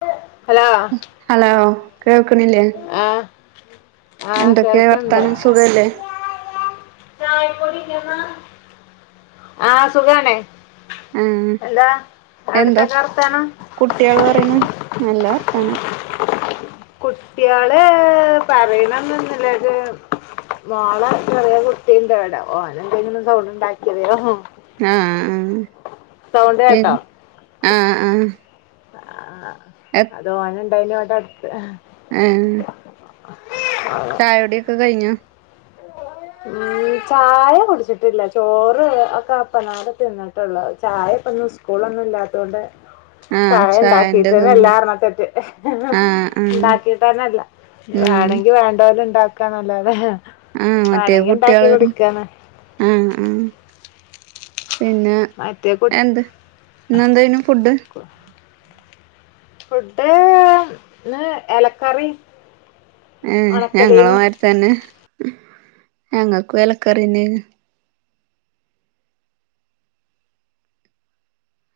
[unintelligible] hello കേൾക്ക്നില്ലേ ആ എന്തൊക്കെ കേൾക്കണ്ട് വർത്താനം സുഖല്ലേ ആ സുഗാണ് മ്മ് എന്തോ വർത്താനം കുട്ടിയേള് പറിനെ [unintelligible] കുടകുട്ട്യേള് പറയി [unintelligible] മോളെ ചെറിയെ കുട്ടിണ്ട് വടേ ഓനെതേലും സൗണ്ട് ണ്ടാക്കിയെ [unintelligible] ആ ആ സൗണ്ട് പി കേട്ടോ ആ ആ [unintelligible] അതോ [unintelligible] [unintelligible] ഏഹ് [inaudible] ചായോടിക്കോ കയിഞ്ഞോ ഉം ചായ കുടിച്ചട്ടില്ല ചോറ് ഒക്കെ ചായ ആ ചായന്റെ ണ്ടാക്കീട്ടന്നെ ഇതൊന്നും ല്ലാ ആ ആ [unintelligible] ണ്ടാക്കീട്ടന്നെല്ലാ ഉം വേണങ്കി വേണ്ടോര് ണ്ടാ ക്ക ന്നല്ലാതെ ഹെ ആ മറ്റേ കുട്ട്യേള് ആ ആ പിന്നെ മറ്റേ എന്ത് ന്നെന്തേഞ്ഞു ഫുഡ് ഫുഡ് ന്ന് എലക്കറി ഏ ഞങ്ങളെ മാരി തന്നെ ഞങ്ങക്കു എലക്കറിന്നെനി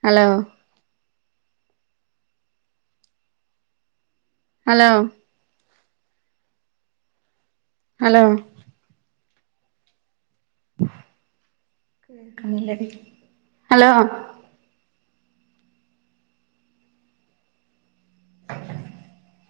അലോ അലോ അലോ [unintelligible] അലോ [inaudible]